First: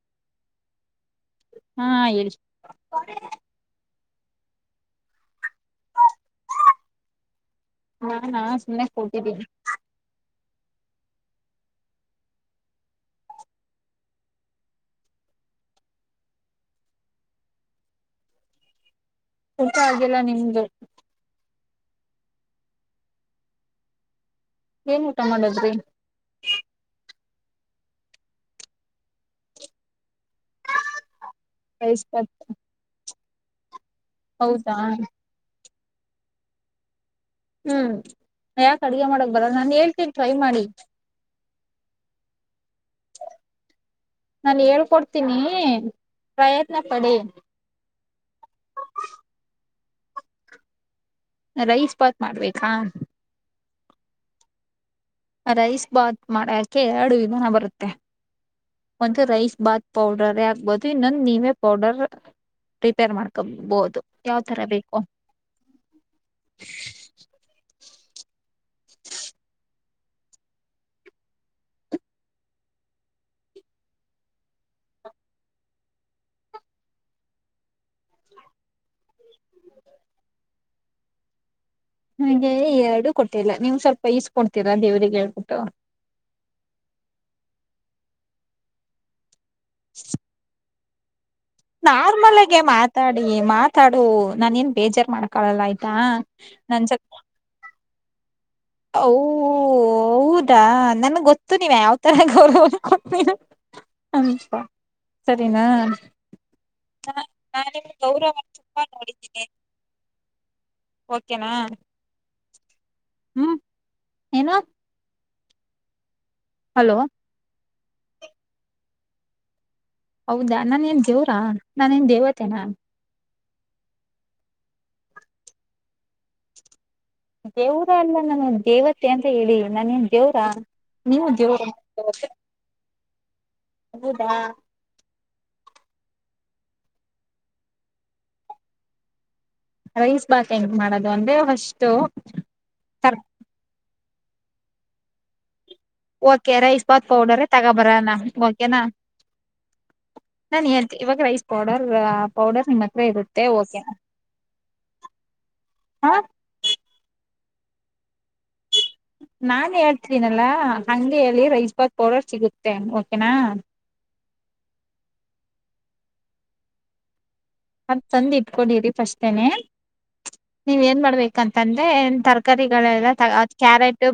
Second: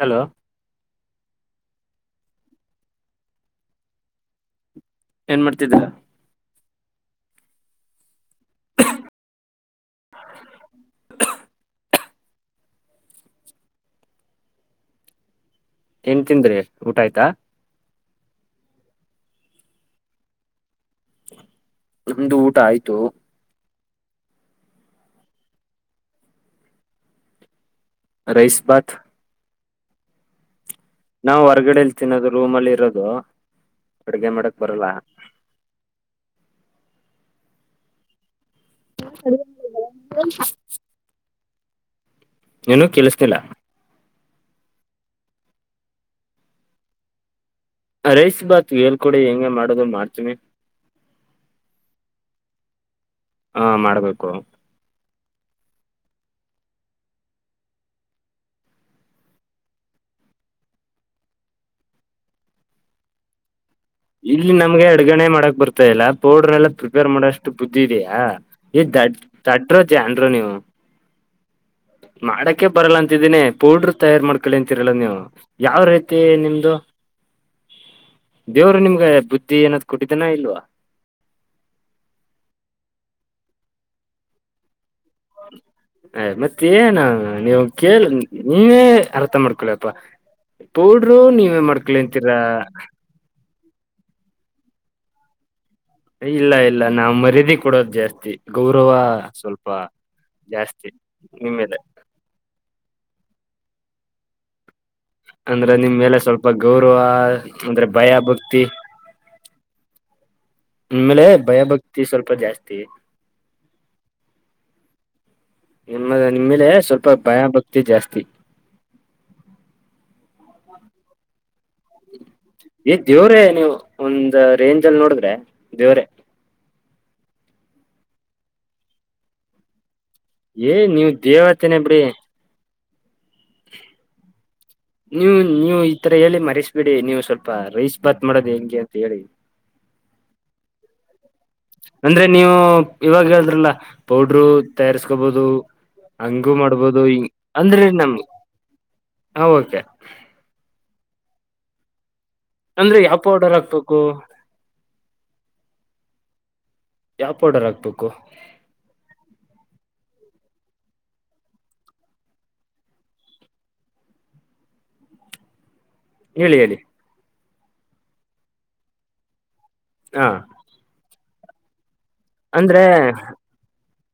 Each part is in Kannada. ಹಲೋ ಹಾ ಹೇಳು ಏನ್ ಮಾಡ್ತಿದೀರಾ. ನಾನಾ ಸುಮ್ನೆ ಕೂತಿದೀನಿ. [inaudible] ಏನ್ ತಿಂದ್ರಿ ಊಟ ಆಯ್ತಾ. ಊಟ ಆಗಿಲ್ಲ ನಿಮ್ದು. ನಿಮ್ಮ್ದು ಊಟ ಆಯ್ತು. ಏನ್ ಊಟ ಮಾಡದ್ರಿ. ರೈಸಬಾತ. ನಾವು ಹೊರಗಡೆಲಿ ರೈಸ್ ತಿನ್ನೋದು ಬಾತ್ ರೂಮ್ ಅಲ್ಲಿ ಇರೋದು ಅಡಗೆ ಮಾಡಕ್ ಹೌದಾ ಬರಲ್ಲ. ಹ್ಮ್ ಯಾಕೆ ಅಡ್ಗೆ ಮಾಡಕ್ ಬರಲ್ಲಾ ನಾನ ಹೇಳ್ತೇನ್ ಟ್ರೈ ಮಾಡಿ. ಏನು ಕೇಳಿಸ್ತಿಲ್ಲ. ನಾನು ಹೇಳ್ಕೊಡ್ತೀನಿ ಪ್ರಯತ್ನ ಪಡಿ. ರೈಸ್ ಬಾತ್ ಹೇಳ್ಕಡಿ ಹೆಂಗೆ ಮಾಡೋದು ಮಾಡ್ತೀನಿ. ರೈಸ್ ಪಾತ್ ಮಾಡ್ಬೇಕಾ. ಹಾ ಮಾಡ್ಬೇಕು. ರೈಸ್ ಬಾತ್ ಮಾಡಕೆ ಎರಡು ವಿಧಾನ ಬರುತ್ತೆ. ಒಂದ ರೈಸ್ ಭಾತ್ ಪೌಡರ್ ಆಗ್ಬಹದು ಇನ್ನೊಂದು ನೀವೇ ಪೌಡರ್. ಪ್ರಿರಿಪೇರ್ ಮಾಡ್ಕೊಬಹದು. ಇಲ್ಲಿ ನಮ್ಗೆ ಅಡ್ಗಣೆ ಮಾಡಕ್ ಬರ್ತಾ ಇಲ್ಲ ಪೌಡರ್ ಎಲ್ಲಾ ಪ್ರಿಪೇರ್ ಮಾಡಷ್ಟು ಬುದ್ಧಿ ಇದಯಾ. ಏ ದಡ್ಡರ್ ಜಾನ್ರ ನೀವು. ಮಾಡಕೆ ಬರಲ್ಲ ಅಂತಿದ್ದೀನಿ ಪೌಡ್ರ ತಯಾರಾರ್ ಮಾಡ್ಕೊಳ್ಳಿ ಅಂತಿರಲ್ಲ ನೀವು. ಯಾವ ರೀತಿ ನಿಮ್ದು. ದೇವರು ನಿಮ್ಗೆ ಬುದ್ಧಿ ಏನಾದ್ ಕೊಟ್ಟಿದ್ದನ ಇಲ್ವಾ. ನಮಗೆ ಎರಡು ಕೊಟ್ಟಿಲ್ಲ ನೀವು್ ಸ್ವಲ್ಪ ಈಸ್ಕೊಡ್ತೀರಾ ದೇವ್ರಿಗೆ ಹೇಳ್ಬಿಟ್ಟು. ಅ ಮತ್ತ ಏನ ನೀವು ಕೇಳ ನೀವೇ ಅರ್ಥ ಮಾಡ್ಕೊಳಪ್ಪ. ಪೌಡ್ರು ನೀವೇ ಮಾಡ್ಕಲಿ ಅಂತೀರಾ. ನಾರ್ಮಲ್ ಆಗೆ ಮಾತಾಡಿ ಮಾತಾಡು ನಾನ ಏನ ಬೇಜಾರ್ ಮಾಡ್ಕಳಲ್ಲ ಆಯ್ತಾ ನನ್ ಜ. ಮರ್ಯಾದಿ ಕೊಡೋದು ಜಾಸ್ತಿ ಗೌರವ ಓ ಸ್ವಲ್ಪ ಹೌದಾ ಜಾಸ್ತಿ ನನ್ಗ್ ಗೊತ್ತು ನೀವ್ ನಿಮ್ಮೇಲೆ. ಯಾವ್ ತರ ಗೌರವ ಕೊಡ್ತಯಿ...... ಅಪ್ಪ. ಅಂದ್ರ ನಿಮ್ ಮೇಲೆ ಸ್ವಲ್ಪ ಗೌರವ ನಾ ಅಂದ್ರ ನಿಮ್ ಭಯ ಗೌರವ ಭಕ್ತಿ. ತುಂಬಾ ನೋಡಿದ್ದೀನಿ ನಿಮ್ಮೇಲೆ ಭಯಭಕ್ತಿ ಸ್ವಲ್ಪ ಜಾಸ್ತಿ. ಹು ಏನು. ನಿಮ್ಮ ನಿಮ್ಮೇಲೆ ಹಲೋ ಸ್ವಲ್ಪ ಭಯಭಕ್ತಿ ಜಾಸ್ತಿ. ಹೌದಾ ನಾನ ಏನ್ ದೇವ್ರಾ ನಾನೇನ್ ದೇವತೆೇನಾ. ಈ ದೇವ್ರೇ ನೀವು ಒಂದ ರೇಂಜ್ ಅಲ್ಲಿ ನೋಡಿದ್ರೆ ದೇವ್ರೇ ದೇವರ ಅಲ್ಲ ನಾನ್ ದೇವತೆ ಅಂತ ಹೇಳಿ ನಾನೇನ್ ದೇವರಾ ಏ ನೀವು ದೇವರ ದೇವತೆನೆ ಬಿಡಿ ಹೌದಾ ನೀವು ನೀವು ಈತರ ಹೇಳಿ ಮರಸ್ಬಿಡಿ ನೀವು ಸ್ವಲ್ಪ ರೈಸ್ ಭಾತ್ ಮಾಡೋದು ಹೆಂಗೆ ಅಂತ ಹೇಳಿ. ರೈಸ್ ಬಾತ್ ಹೆಂಗ್ ಮಾಡೋದು ಅಂದ್ರೆ ಹೊಷ್ಟ. ಅಂದ್ರೆ ನೀವು ಇವಾಗ ಹೇಳಿದ್ರಲ್ಲ ಪೌಡ್ರು ತಯಾರಿಸ್ಕೊಬೋದು. ಹಂಗು ಓಕೆ ರೈಸ್ ಮಾಡ್ಬೋದು ಬಾತ್ ಹಿಂಗ ಪೌಡರೇ ಅಂದ್ರ ತಗೋಬರೋಣ ನಮ್ ಓಕೆನಾ ಹ ಓಕೆ ನಾನ್ ಇವಾಗ ರೈಸ್ ಪೌಡರ್ ಪೌಡರ್ ನಿಮ್ಮ ಅಂದ್ರೆ ಹತ್ರ ಯಾವ ಇರುತ್ತೆ ಪೌಡರ್ ಓಕೆ ಹಾಕ್ಬೇಕು ಹ ಯಾವ್ ಪೌಡರ್ ಹಾಕ್ಬೇಕು. ನಾನ್ ಹೇಳ್ತೀದಿನಲ್ಲಾ ಹಂಗೆ ಹೇಳಿ ರೈಸ್ ಭಾತ್ ಪೌಡರ್ ಸಿಗುತ್ತೆ ಓಕೆನಾ ಹೇಳಿ ಹೇಳಿ ಅದ ತಂದ್ ಇಟ್ಕೊಂಡಿರಿ ಫಸ್ಟೇನೆ. ಹಾ ನೀವ್ ಏನ್ ಮಾಡಬೇಕ ಅಂತಂದ್ರೆ ಏನ್ ತರ. ಅಂದ್ರೆ ತರ್ಕಾರಿಗಳೆಲ್ಲ ತಗ ಅದ ಕ್ಯಾರೆಟ್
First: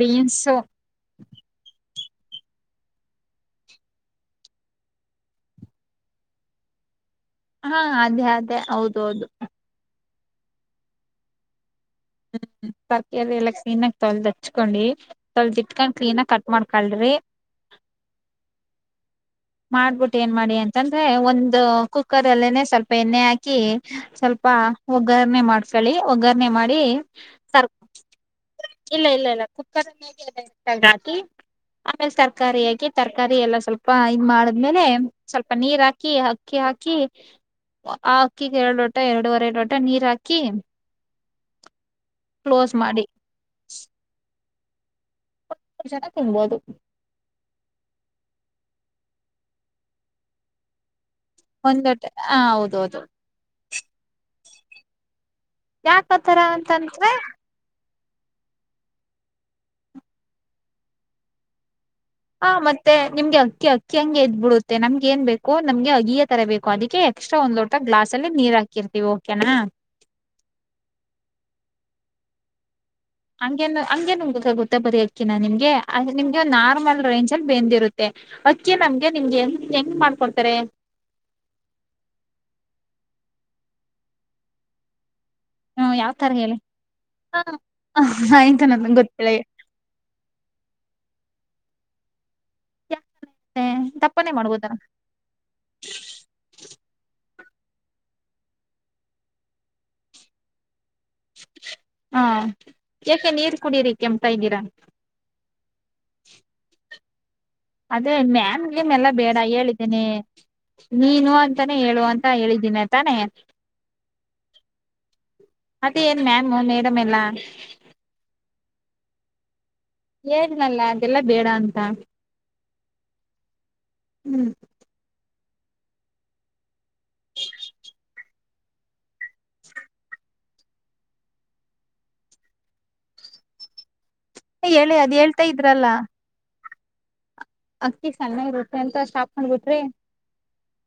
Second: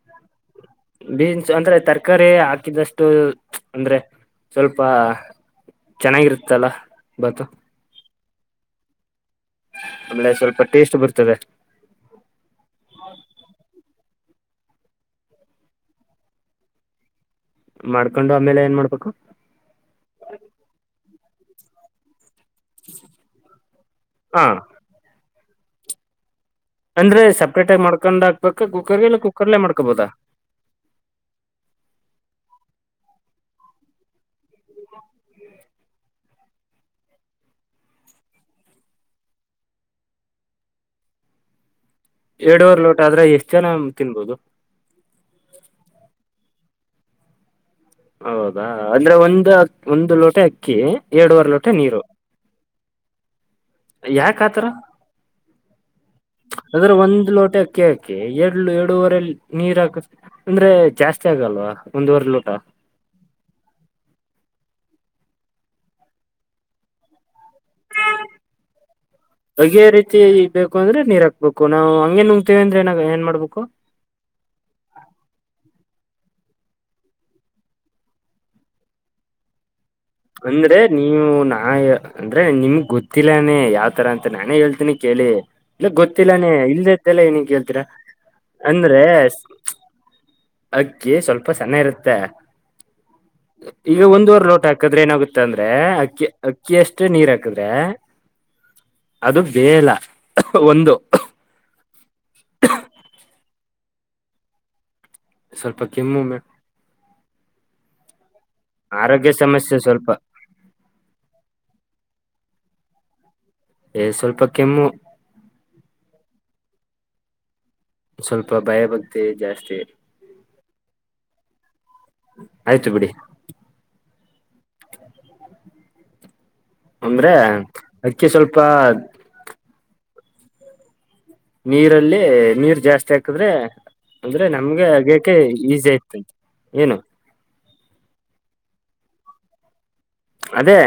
ಬೀನ್ಸು. ‌ ಬೀನ್ಸ್ ಅಂದ್ರೆ ತರಕಾರಿ ಹಾಕಿದಷ್ಟು ಅಂದ್ರೆ ಸ್ವಲ್ಪ ಚೆನ್ನಾಗಿರುತ್ತಲ್ಲ ಬಾತು. ಹಾ ಅದೇ ಅದೇ ಹೌದ ಹೌದು. ಆಮೇಲೆ ಸ್ವಲ್ಪ ಟೇಸ್ಟ ಬರ್ತದೆ. ಹುಂ ತರಕಾರಿ ಎಲ್ಲಾ ಕ್ಲೀನಾಗಿ ತೋಳಿದ ಹೆಚ್ಚಕೊಳ್ಳಿ. ತೊಳೆದು ಇಟ್ಕೊಂಡ್ ಕ್ಲೀನ್ ಆಗಿ ಕಟ್ ಮಾಡ್ಕಳ್ರಿ. ಮಾಡ್ಕೊಂಡು ಆಮೇಲೆ ಏನ್ ಮಾಡ್ಬೇಕು. ಮಾಡಬುಟ್ಟ ಏನ್ ಮಾಡಿ ಅಂತಂದ್ರೆ ಒಂದು ಕುಕ್ಕರ್ ಅಲ್ಲೇನೆ ಸ್ವಲ್ಪ ಎಣ್ಣೆ ಹಾಕಿ ಹಾ ಸ್ವಲ್ಪ ಒಗ್ಗರಣೆ ಮಾಡ. ಕಳಿ ಒಗ್ಗರಣೆ ಮಾಡಿ ಅಂದ್ರೆ [unintelligible] ಸಪ್ರೇಟ್ ತರ್ಕೊ ಆಗಿ ಮಾಡ್ಕೊಂಡ್ ಹಾಕ್ಬೇಕ ಇಲ್ಲ ಕುಕ್ಕರ್ಗೆ ಇಲ್ಲ ಇಲ್ಲ ಕುಕ್ಕರ್ಲೆೇ ಕುಕ್ಕರ್ ಮಾಡ್ಕೋಬೋದಾ [unintelligible] ಹಾಕಿ ಆಮೇಲೆ ತರಕಾರಿ ಹಾಕಿ ತರಕಾರಿ ಎಲ್ಲ ಸ್ವಲ್ಪ ಇದ ಮಾಡ ಬೆದ್ಮೇಲೆ ಸ್ವಲ್ಪ ನೀರ್ ಹಾಕಿ ಅಕ್ಕಿ ಹಾಕಿ. ಅಕ್ಕಿಗೆ ಎರಡು ಲೋಟ ಎರಡೂವರೆ ಲೋಟ ನೀರ್ ಹಾಕಿ ಕ್ಲೋಸ್ ಎರಡವರ್ ಲೋಟ ಮಾಡಿ ಆದ್ರೆ ಎಷ್ಟು ಜನ ತಿನ್ಬೋದು. ಇಪ್ಪತ್ತ ಜನ ತಿನ್ನಬಹದು ಹೌದಾ ಅಂದ್ರೆ ಒಂದು ಅ ಒಂದು ಲೋಟ ಅಕ್ಕಿ ಎರಡೂವರೆ ಒಂದ ನೀರು ಲೋಟ ನಾ ಹ ಹೌದ ಹೌದು ಯಾಕ ಆತರ ಯಾಕತರ ಅದ್ರ ಅಂತಂದ್ರೆ ಒಂದ್ ಲೋಟ ಅಕೆ ಅಕೆ ಎರಡ್ ಎರಡೂವರೆ ನೀರ್ ಹಾಕ ಅಂದ್ರೆ ಜಾಸ್ತಿ ಆಗಲ್ವಾ. ಒಂದೂವರೆ ಹ ಲೋಟ ಮತ್ತೆ ಮತ್ತೆ ನಿಮ್ಗೆ ಅಕ್ಕಿ ಅಕ್ಕಿ ಹಂಗೆ ಎದ್ಬ ಬಿಡುತ್ತೆ ನಮ್ಗೆ ನ್ ಬೇಕು ನಮಗೆ ಅಗಿಯ ತರ ಬೇಕ ಅದಕ್ಕೆ ಎಕ್ಸ್ಟ್ರಾ ಒಂದ್ ಲೋಟ ಗ್ಲಾಸ್ ಅಲ್ಲಿ ನೀರ್ ಹಾಕಿರ್ತೀವಿ ಓಕೆನಾ ಅಗೆಯ ರೀತಿ ಬೇಕು ಅಂದ್ರೆ ನೀರ್ ಹಾಕ್ಬೇಕು ನಾವು ಹಂಗೇನ್ ನುಂಗತಿವಿ ಅಂದ್ರೆ ನಾವೇನ್ ಹಂಗೇನು ಹಂಗೆನು ಗ ಗೊತ್ತಾ ಬರಿ ಅಕ್ಕಿನ ನಿಮ್ಗೆ ನಿಮ್ಗೆ ನಾರ್ಮಲ್ ರೇಂಜ ಅಲ್ಲಿ ಬೆಂದಿರುತ್ತೆ. ಅಕ್ಕಿ ನಮ್ಗೆ ನಿಮ್ಗೆ ಹೆಂಗ್ ಮಾಡ ಅಂದ್ರೆ ನೀವು ನಾ ಅಂದ್ರೆ ನಿಮ್ ಗೊತ್ತಿಲ್ಲಾನೇ ಯಾವ್ತರ ಅಂತ ನಾನೇ ಹೇಳ್ತೀನಿ ಕೇಳಿ ಇಲ್ಲ ಹ್ಮ ಯಾವ್ ತರ ಗೊತ್ತಿಲ್ಲಾನೇ ಹೇಳಿ ಇಲ್ದ ಇರ್ತಲ್ಲ ಏನಿಂಗ ಕೇಳ್ತೀರಾ ಹ ಇಂತ ನನ್ ಅಂದ್ರೆ ಗೊತ್ತಿಲ್ಲ ಅಕ್ಕಿ ಸ್ವಲ್ಪ ಸಣ್ಣ ಇರುತ್ತೆ ಯಾಕೆ ಈಗ ತಪ್ಪನೇ ಒಂದುವರೆ ಲೋಟ ಮಾಡ್ಬೋದರ ಹಾಕ್ ಅ ಏನಾಗುತ್ತ ಅಂದ್ರೆ ಅಕ್ಕಿ ಅಕ್ಕಿ ಅಷ್ಟೇ ನೀರ್ ಹಾಕದ್ರೆ ಅದು ಬೇಯಲ್ಲ ಒಂದು ಹಾ ಯಾಕೆ ನೀರ್ ಕುಡೀರಿ ಕೆಮ್ತ್ ಇದೀರಾ ಸ್ವಲ್ಪ ಕೆಮ್ಮು ಮಾಮ್ ಅದೇ ಮಾಮ್ ಗಿಮ್ಮಿ ಎಲ್ಲ ಆರೋಗ್ಯ ಬೇಡ ಸಮಸ್ಯೆ ಹೇಳಿದ್ದೀನಿ ಸ್ವಲ್ಪ ನೀನು ಅಂತಾನೇ ಹೇಳುವ ಅಂತ ಹೇಳಿದ್ದೀನಿ ತಾನೆ ಏ್ ಸ್ವಲ್ಪ ಕೆಮ್ಮು ಮತ್ತೆ ಏನ್ ಮಾಮ್ ಮೇಡಂ ಎಲ್ಲ ಸ್ವಲ್ಪ ಭಯ ಭಕ್ತಿ ಜಾಸ್ತಿ ಹೇಳ್ಲಲ್ಲ ಅದೆಲ್ಲ ಬೇಡ ಅಂತ ಆಯ್ತು ಬಿಡಿ ಹೂ [unintelligible] ಅಂದ್ರೆ ಅಕ್ಕಿ ಸ್ವಲ್ಪ ನೀರಲ್ಲಿ ನೀರ್ ಜಾಸ್ತಿ ಹಾಕದ್ರೆ ಅಂದ್ರೆ ನಮ್ಗೆ ಹೇಳಿ ಅದ್ ಅಗ್ಯಕೆ ಹೇಳ್ತಾ ಇದ್ರಲ್ಲ ಈಸಿ ಆಯತಂತೆ ಏನು ಅಕ್ಕಿ ಸಣ್ಣ ಇರುತ್ತೆ ಅಂತ ಸ್ಟಾಪ್ಕೊಂಡ್ ಬಿಟ್ರಿ ಅದೇ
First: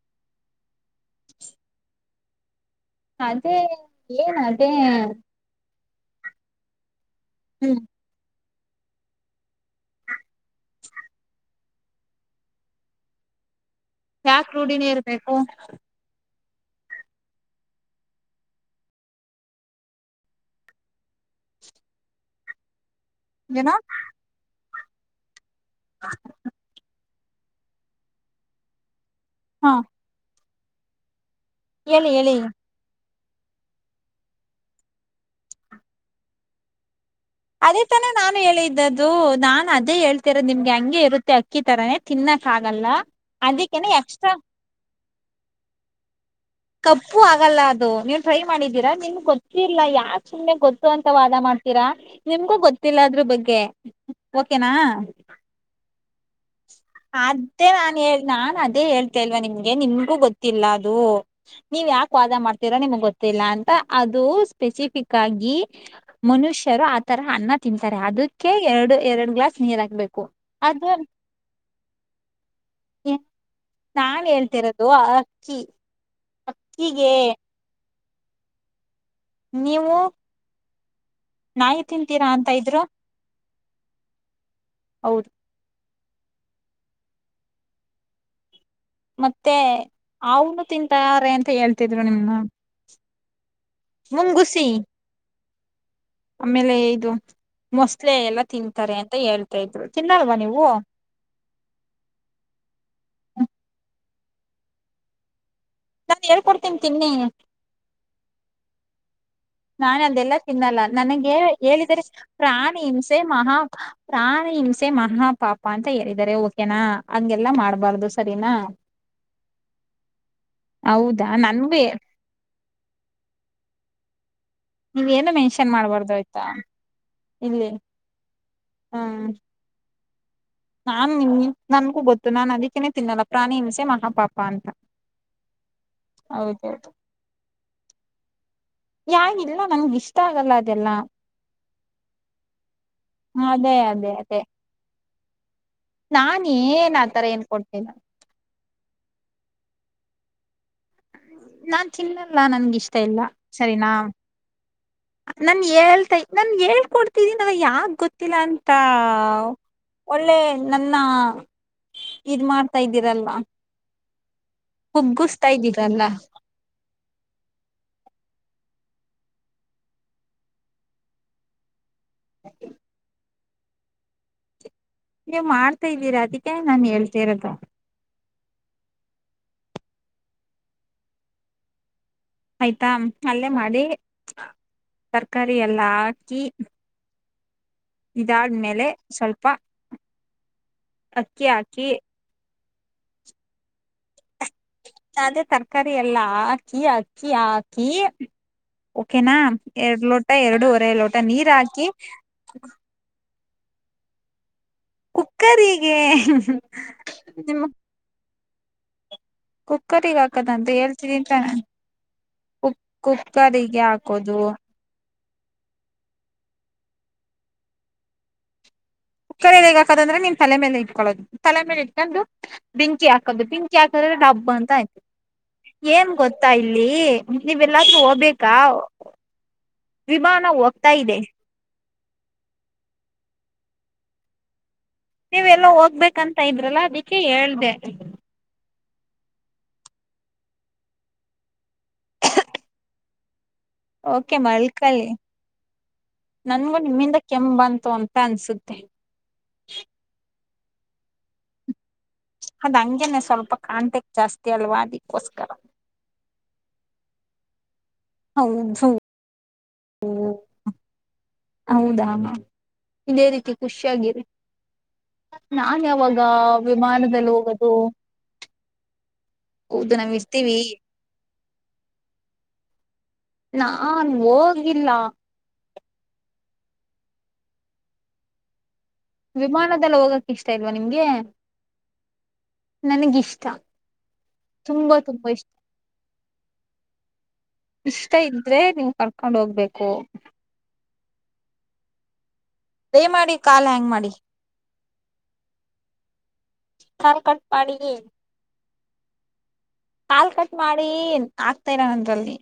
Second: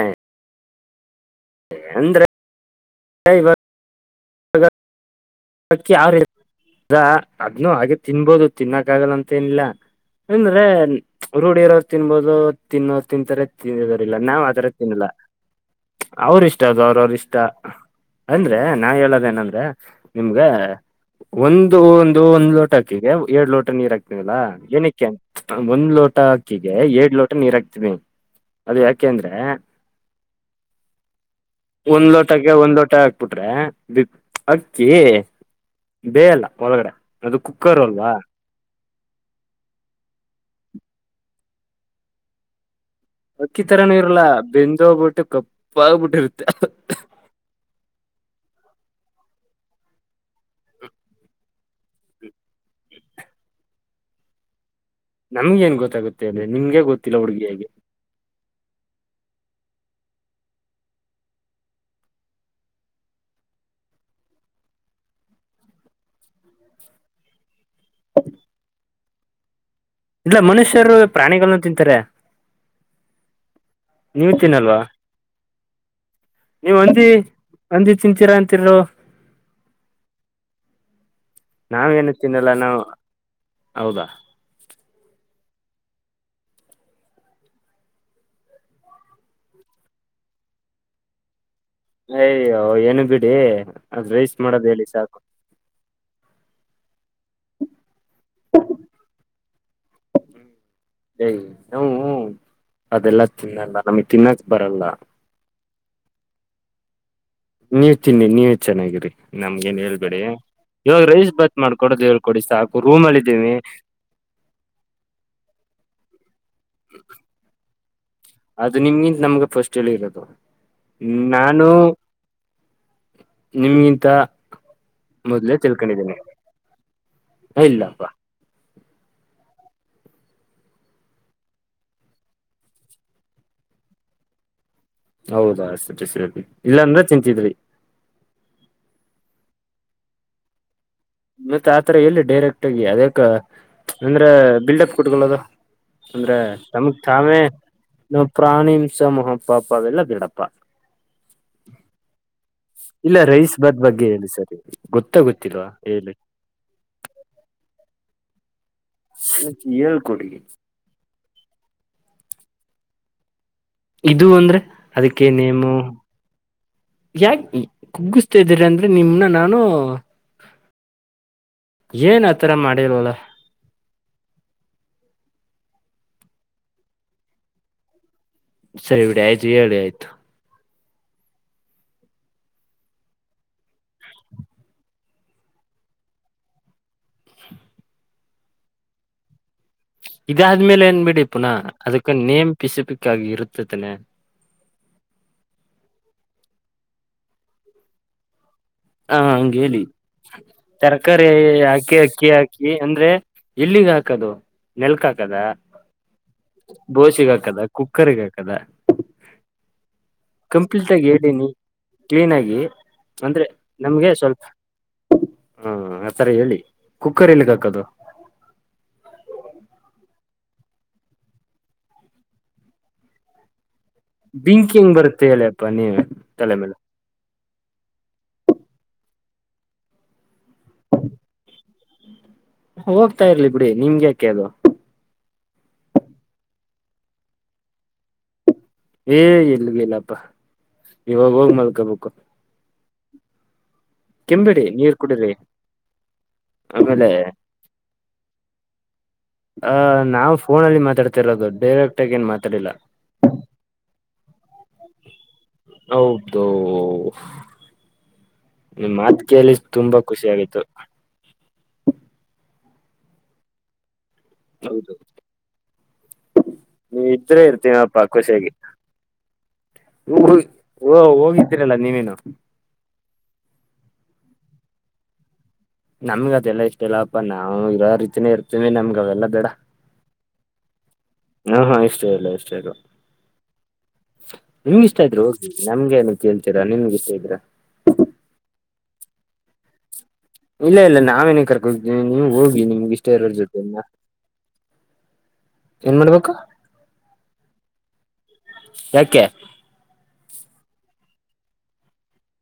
ಹ ಅಂದ್ರೆ ಅದೇ ಇವಾಗ ಏನ್ ಅದೇ ಕಿ ಯಾವ್ರ ಅದ್ನು ಹ್ಮ್ ಹಾಗೆ ತಿನ್ಬೋದು ತಿನ್ನಕ್ಕ ಆಗಲ್ಲ ಅಂತ ಏನಿಲ್ಲ ಅಂದ್ರೆ ರೂಢಿ ಇರೋರು ತಿನ್ಬೋದು ತಿನ್ನೋ ತಿಂತಾರೆ ತಿ ಲ್ಲ ನಾವು್ ಯಾಕ ಆದರ ರೂಢಿನೇ ತಿನ್ನಲ್ಲ ಇರ್ಬೇಕು ಅವ್ರ ಇಷ್ಟ ಅದು ಅವ್ರ ಅವ್ರ ಇಷ್ಟ ಅಂದ್ರೆ ನಾ ಹೇಳದೇನಂದ್ರೆ ನಿಮ್ಗೆ ಒಂದು ಒಂದು ಒಂದು ಲೋಟ ಹಾಕಿಗೆ ಎರೆಡು ಲೋಟ ಏನೋ ನೀರ್ ಹಾಕ್ತವಲ್ಲ ಏನ ಒಂದ್ ಲೋಟ ಅಕ್ಕಿಗೆ ಎಲ್ಡ್ ಲೋಟ ನೀರ್ ಹಾಕ್ತವಿ ಅದು ಯಾಕೆ ಅಂದ್ರೆ ಹಾ ಒಂದ್ ಹೇಳಿ ಹೇಳಿ ಲೋಟಕ್ಕೆ ಒಂದಂದು ಲೋಟ ಬುಟ್ರೆ ಅಕ್ಕಿ ಬೇಯಲ್ಲ ಎಲ್ಲ ಒಳಗಡೆ ಅದು ಕುಕ್ಕರ್ ಅದೇ ತಾನೇ ಅಲ್ವಾ ನಾನು ಹೇಳಿದ್ದದ್ದು ದು ನಾನ್ ಅದೇ ಹೇಳ್ತಿರೋದು ನಿಮ್ಗೆ ಹಂಗೆ ಇರುತ್ತೆ ಅಕ್ಕಿ ತರಾನೇ ತಿನ್ನಕ್ ಆಾಗಲ್ಲ ಅಕ್ಕಿ ತರನೂ ಇರಲ್ಲಾ ಬೆಂದ ಹೋಗ್ಬಿಟ್ಟು ಕಪ್ಪ ಆಾಗಬಿಟ್ಟಿರುತ್ತೆ ಕಪ್ಪು ಆಗಲ್ಲ ಅದು ನೀವು ಟ್ರೈ ಮಾಡಿದ್ದೀರಾ ನಿಮ ಗೊತ್ತಿಿಲ್ಲ ಯಾಕ್ ಸುಮ್ನೆ ಗೊತ್ತು ಅಂತ ವಾದ ಮಾಡ್ತೀರಾ ನಿಮಗೂ ಗೊತ್ತಿಲ್ಲದ್ರ ಬಗ್ಗೆ ಓಕೆನಾ ನಮ್ಗೆ ಏನ್ ಗೊತ್ತಾಗುತ್ತೆ ಅ್ರ ನಿಮ್ಗೆ ಗೊ ಅದೇ ನಾನ್ ಹೇಳ ನಾನ್ ಅದೇ ಹೇಳ್ತೇಲ್ವಾ ನಿಮ್ಗೆ ನಿಮ್ಗೂ ಗೊತ್ತಿಲ್ಲ ಅದು ನೀವ್ ಯಾಕೆ ವಾದ ಮಾಡ್ತೀರಾ ನಿಮ್ಗ್ ಗೊತ್ತಿಲ್ಲ ಅಂತ ಅದು ಸ್ಪೆಸಿಫಿಕ್ ಆಗಿ ಮನುಷ್ಯರು ಆತರ ಅನ್ನ ತಿಂತಾರೆ ಅದಕ್ಕೆ ಎರಡು ಎರಡು ಗ್ಲಾಸ್ ನೀರ್ ಹಾಕ್ಬೇಕು ಇಲ್ಲ ಅದು ಮನುಷ್ಯರು ಪ್ರಾಣಿಗಳಗಳನ್ನು ತಿಂತಾರೆ ನಾನ್ ನೀವ್ ತಿನ್ನಲ್ವಾ ಹೇಳ್ತಿರೋದು ಅಕ್ಕಿ ನೀವ್ ಹಂದಿ ಅಕ್ಕಿಗೆ ಹಂದಿ ತಿಂತೀರಾ ಅಂತರರು ನೀವು ನಾಯಿ ನಾವೇನು ತಿಂತೀರಾ ತಿನ್ನಲ್ಲ ಅಂತ ನಾವು ಇದ್ರು ಹೌದಾ ಹೌದು [inaudible] ಮತ್ತೆ ಅವನು ತಿಂತಾರೆ ಅಂತ ಹೇಳ್ತಿ ಅಯ್ಯೋ ಏನು ಬಿಡಿ ಅದ ರೈಸ್ ಮುಂಗುಸಿ ಮಾಡೋದ ಹೇಳಿ ಸಾಕು ಆಮೇಲೆ ಇದು ಮೊಸಳ ಎಲ್ಲ ತಿಂತಾರೆ ಅಂತ ಹೇಳ್ತಾ ಇದ್ರು ತಿನ್ನಲ್ವಾ ನೀವು ಯೆ ಹೂ ಹೂ ಅದೆಲ್ಲ ತಿನ್ನಲ್ಲ ನಮಗ್ ತಿನ್ನಕ್ ಬರಲ್ಲ ನಾನ್ ಹೇಳ್ಕೊಡ್ತೀನಿ ತಿನ್ನಿ ನೀವ ತಿನ್ನಿ ನೀವ ಚೆನ್ನಾಗಿರಿ ನಮ್ಗ ನ್ ನಾನ್ ಹೇಳ್ಬೇಡಿ ಅದೆಲ್ಲಾ ತಿನ್ನಲ್ಲ ಇವಾಗ ರೈಸ್ ನನಗೆ ಬತ್ ಹೇಳಿದರೆ ಮಾಡ್ಕೊಡೋದು ಹೇಳ್ಕೊಡಿ ಪ್ರಾಣಿ ಸಾಕು ರೂಮ್ ಹಿಂಸೆ ಅಲ್ಲಿಿದ್ದೀವಿ ಮಹಾ ಪ್ರಾಣಿ ಹಿಂಸೆ ಮಹಾ ಪಾಪ ಅಂತ ಹೇಳಿದ್ದಾರೆ ಓಕೆನಾ ಹಂಗೆಲ್ಲಾ ಮಾಡ್ಬಾರ್ದು ಸರಿನಾ ಅದು ನಿಮಗಿಂತ ನಮ್ಗೆ ಫಸ್ಟ್ಲ್ಲಿ ಇರೋದು ಹೌದಾ ನಾನು ನನ್ಗೆ ನಾನು ನಿಮ್ಗಿಂತ ನೀವ ಏನ ಮೊದ್ಲೇ ಮೆನ್ಷನ್ ಮಾಡ್ಬಾರ್ದು ತಿಳ್ಕೊಂಡಿದ್ದೀನಿ ಆಯ್ತಾ ಇಲ್ಲಿ ಇಲ್ಲಪ್ಪಾ ಹಾ ನಾನ್ ನಿ ನನ್ಗೂ ಗೊತ್ತು ನಾನ್ ಅದಕ್ಕನೆೇ ತಿನ್ನಲ್ಲ ಪ್ರಾಣಿ ಹನ್ಸೆ ಮಹಾಪಾಪ ಅಂತ ಹೌದಾಷ್ಟ ಸಿರತಿ ಇಲ್ಲಾ ಹೌದೌದು ಅಂದ್ರೆ ತಿಂತಿದ್ರಿ ಯಾಲ್ಲ ನನ್ಗೆ ಇಷ್ಟ ಆಗಲ್ಲ ಅದೆಲ್ಲಾ ಮತ್ತೆ ಆತರ ಎಲ್ಲಿ ಡೈರೆಕ್ಟ್ ಆಗಿ ಅದಕ್ಕ ಅದೇ ಅದೇ ಅಂದ್ರ ಅದೇ ಬಿಲ್ಡಪ್ ಕೊಟ್ಗಲ್ಲದು ಅಂದ್ರೆ ನಾನ್ ಏನ್ ತಮಗ್ ಆತರ ತಾಮೇ ಏನ್ ಕೊಡ್ತೀನ ನ ಪ್ರಾಣಿ ಹಂಸ ಮಹಪಪ ಅವೆಲ್ಲಾ ಬಿೇಡಪ್ಪ ಹ ನಾನ್ ತಿನ್ನಲ್ಲ ನನ್ಗ ಇಷ್ಟ ಇಲ್ಲ ರೈಸ್ ಬಾತ್ ಸರಿನಾ ಬಗ್ಗೆ ಹೇಳಿ ಸರ್ ಗೊತ್ತಾ ನನ್ ಗೊತ್ತಿಲ್ವಾ ಹೇಳಿ ಹೇಳ್ತೈ ನನ್ ಹೇಳ್ಕೊಡ್ತಿದ್ದಿ ನನ ಯಾಾಗ ಗೊತ್ತಿಲ್ಲ ಅಂತ ಹೇಳ್ಕೊಡಿ ಒಳ್ಳೆ ನನ್ನ ಇದ ಮಾಡ್ತಾ ಇದ್ದೀರಲ್ಲ ಇದು ಅಂದ್ರೆ ಅದಕ್ಕೆ ಕುಗ್ಗಿಸ್ತಾ ನೇಮ ಇದ್ದೀರಲ್ಲ ಯಾಕ ಕುಗ್ಗಿಸ್ತಾ ಇದ್ದೀರಿ ಅಂದ್ರೆ ನಿಮನ್ನ ನಾನು ಏನ್ ಆತರ ಮಾಡಿಲ್ವಲ್ಲ ನೀವು ಮಾಡ್ತಾ ಇದ್ದೀರಾ ಅದಕ್ಕೆ ನಾನನ್ ಹೇಳ್ತ ಇರೋದು ಸರಿ ಇಡ ಆಯ್ತು ಹೇಳಿ ಆಯ್ತು ಆಯ್ತಾ ಅಲ್ಲೇ ಮಾಡಿ ತರಕಾರಾರಿ ಎಲ್ಲಾ ಹಾಕಿ ಇದಾದ್ಮೇಲೆ ಸ್ವಲ್ಪ ಇದಾದ್ಮೇಲೆ ಏನ್ ಬಿಡಿ ಅಕ್ಕಿ ಪುನಃ ಹಾಕಿ ಅದಕ್ಕ ನೇಮ್ ಪಿಸಪಿಕ್ಾಗಿ ಇರುತತನನೆ ಅದೇ ತರಕಾರಿ ಎಲ್ಲಾ ಹಾಕಿ ಅಕ್ಕಿ ಹಾಕಿ ಹ ಓಕೆನಾ ಹಂಗ ಹೇಳಿ ಎರಡ್ ಲೋಟ ಎರಡುವರೆ ಲೋಟ ತರಕಾರಿ ನೀರ್ ಹಾಕಿ ಅಕ್ಕಿ ಅಂದ್ರೆ ಎಲ್ಲಿಗೆ ಹಾಕದು ನೆಲ್ಕ್ ಹಾಕದ ಕುಕ್ಕರಿಗೆ ಬೋಸಗ ಹಾಕದ ನಿಮ್ಮ ಕುಕ್ಕರ್ಗ ಹಾಕದ ಕುಕ್ಕರಿಗೆ ಹಾಕದಂತ ಕಂಪ್ಲೀಟ್ ಆಗಿ ಹೇಳ್ತಿದೀನಿ ಹೇಳನಿ ತಾನೆ ಕ್ಲೀನ್ ಆಗಿ ಕುಕ್ ಅಂದ್ರೆ ಕುಕ್ಕರಿಗೆ ನಮ್ಗೆ ಹಾಕೋದು ಸ್ವಲ್ಪ ಹಾ ಆತರ ಹೇಳಿ ಕುಕ್ಕರ್ ಎಲ್ಲಿಗೆ ಹಾಕದು ಸಕ್ಕರೆ ಹೇ ಹಾಕದಂದ್ರೆ ನೀವು ತಲೆ ಮೇಲೆ ಇಟ್ಕೊಳ್ಳೋದು ತಲೆ ಮೇಲೆ ಇಟ್ಕೊಂಡು ಬೆಂಕಿ ಹಾಕೋದು ಬೆಂಕಿ ಯ್ಯಾಕ ಡಬ್ಬ ಅಂತ ಬೆಂಕಿ ಹೆಂಗ್ ಆಯ್ತು ಬರುತ್ತೆ ಹೇಳಪ್ಪಾ ನೀವ್ ಏನ್ ಗೊತ್ತಾ ತಲೆ ಮೇಲೆ ಇಲ್ಲಿ ನೀವೆಲ್ಲಾದ್ರೂ ಹೋಗ್ಬೇಕಾ ವಿಭಹಾನ ಹೋಗ್ತಾ ಇದೆ ಹೋಗ್ತಾ ಇರ್ಲಿ ಬಿಡಿ ನಿಮ್ಗೆ ಯಾಕೆ ಅದು ನೀವ ಎಲ್ಲ ಹೋಗ್ಬೇಕಂತ ಇದ್ರಲ್ಲ ಅದಕ್ಕೆ ಹೇಳ್ದ ಏ ಎಲ್ಗ ಇಲ್ಲಪ್ಪ ಇವಾಗ ಹೋಗ್ ಮಲ್ಕೊಬೇಕು ಓಕೆ ಕೆಂಬಿಡಿ ಮಲ್ಕಳ ನೀರ್ ಕುಡೀರಿ ನನ್ಗೂ ಆಮೇಲೆ ನಿಮ್ಮಿಂದ ಕೆಮ್ ಬಂತು ಅಂತ ಅನ್ಸುತ್ತೆ ಅಹ ನಾವು ಫೋನ ಅಲ್ಲಿ ಮಾತಾಡ್ತಿರೋದು ಡೈರೆಕ್ಟ್ ಆಗಿ ಏನ್ ಮಾತಾಡಿಲ್ಲ ಅದ್ ಹಂಗಗೆೇನೆ ಸ್ವಲ್ಪ ಕಾಂಟೆಕ್ಟ್ ಜಾಸ್ತಿ ಅಲ್ವಾ ಅದಕ್ಕೋಸ್ಕರ ಹೌದು ಊ ಹೌದು ನಿಮ್ಮ್ ಮಾತಿಕೇಳಿ ತುಂಬಾ ಖುಷಿ ಆಯ್ತು. ಹೌದಾ ಇದೇ ರೀತಿ ಖುಷಿಯಾಗಿರಿ. ಹೌದು ನಾನ್ ಯಾವಾಗ ನೀವ್ ವಿಮಾನದಲ್ಲಿ ಇದ್ರೆ ಹೋಗದು ಇರ್ತೀನಪ್ಪಾ ಖುಷಿಯಾಗಿ ಹೌದು ನಾವ್ ಇರ್ತೀವಿ ಓ ಹೋಗಿದ್ದೀರಲ್ಲ ನೀವೇನು ನಾನ್ ಹೋಗಿಲ್ಲ ನಮ್ಗ್ ಅದೆಲ್ಲ ಇಷ್ಟ ಇಲ್ಲ ಅಪ್ಪಾ ನಾವು ಇರೋ ರೀತಿನೇ ಇರ್ ಸರಿ ನಮ್ಗ್ ಅವೆಲ್ಲ ಬೇಡ ವಿಮಾನದಲ್ಲ್ ಹೋಗಕ್ ಇಷ್ಟ ಇಲ್ವಾ ನಿಮ್ಗೆ. ಹಾ ಹಾ ಇಷ್ಟ ಇಲ್ಲ ಇಷ್ಟ ಇಲ್ಲ. ನನಿಗ್ ಇಷ್ಟ. ನಿಮ್ಗ್ ತುಂಬಾ ಇಷ್ಟ ಇದ್ರ ತುಂಬಾ ಹೋಗಿ ನಮ್ಗ್ ಏನಕ್ ಕೇಳ್ತಿರಾ ನಿಮ್ಗ್ ಇಷ್ಟ ಇದ್ರೆ. ಇಷ್ಟ ಇದ್ರೆ ನಿಮ್ಗ್ ಕರ್ಕೊಂಡ್ ಹೋಗ್ಬೇಕು. ಇಲ್ಲ ಇಲ್ಲ ನಾವೇನ್ ಕರ್ಕ ಹೋಗೀವಿ ನೀವ್ ಹೋಗಿ ನಿಮ್ ದಯ ಮಾಡಿ ಕಾಲ್ ಹ್ಯಾಂಗ್ ಮಾಡಿ. ಏನ್ ಮಾಡ್ಬೇಕು ಕಾಲ್ ಕಟ್ ಮಾಡಿ ಯಾಕೆ ಕಾಲ್ ಕಟ್ ಮಾಡಿ ಆಗ್ತಾ ಇಲಾ ನಂದ್ರಲ್ಲಿ.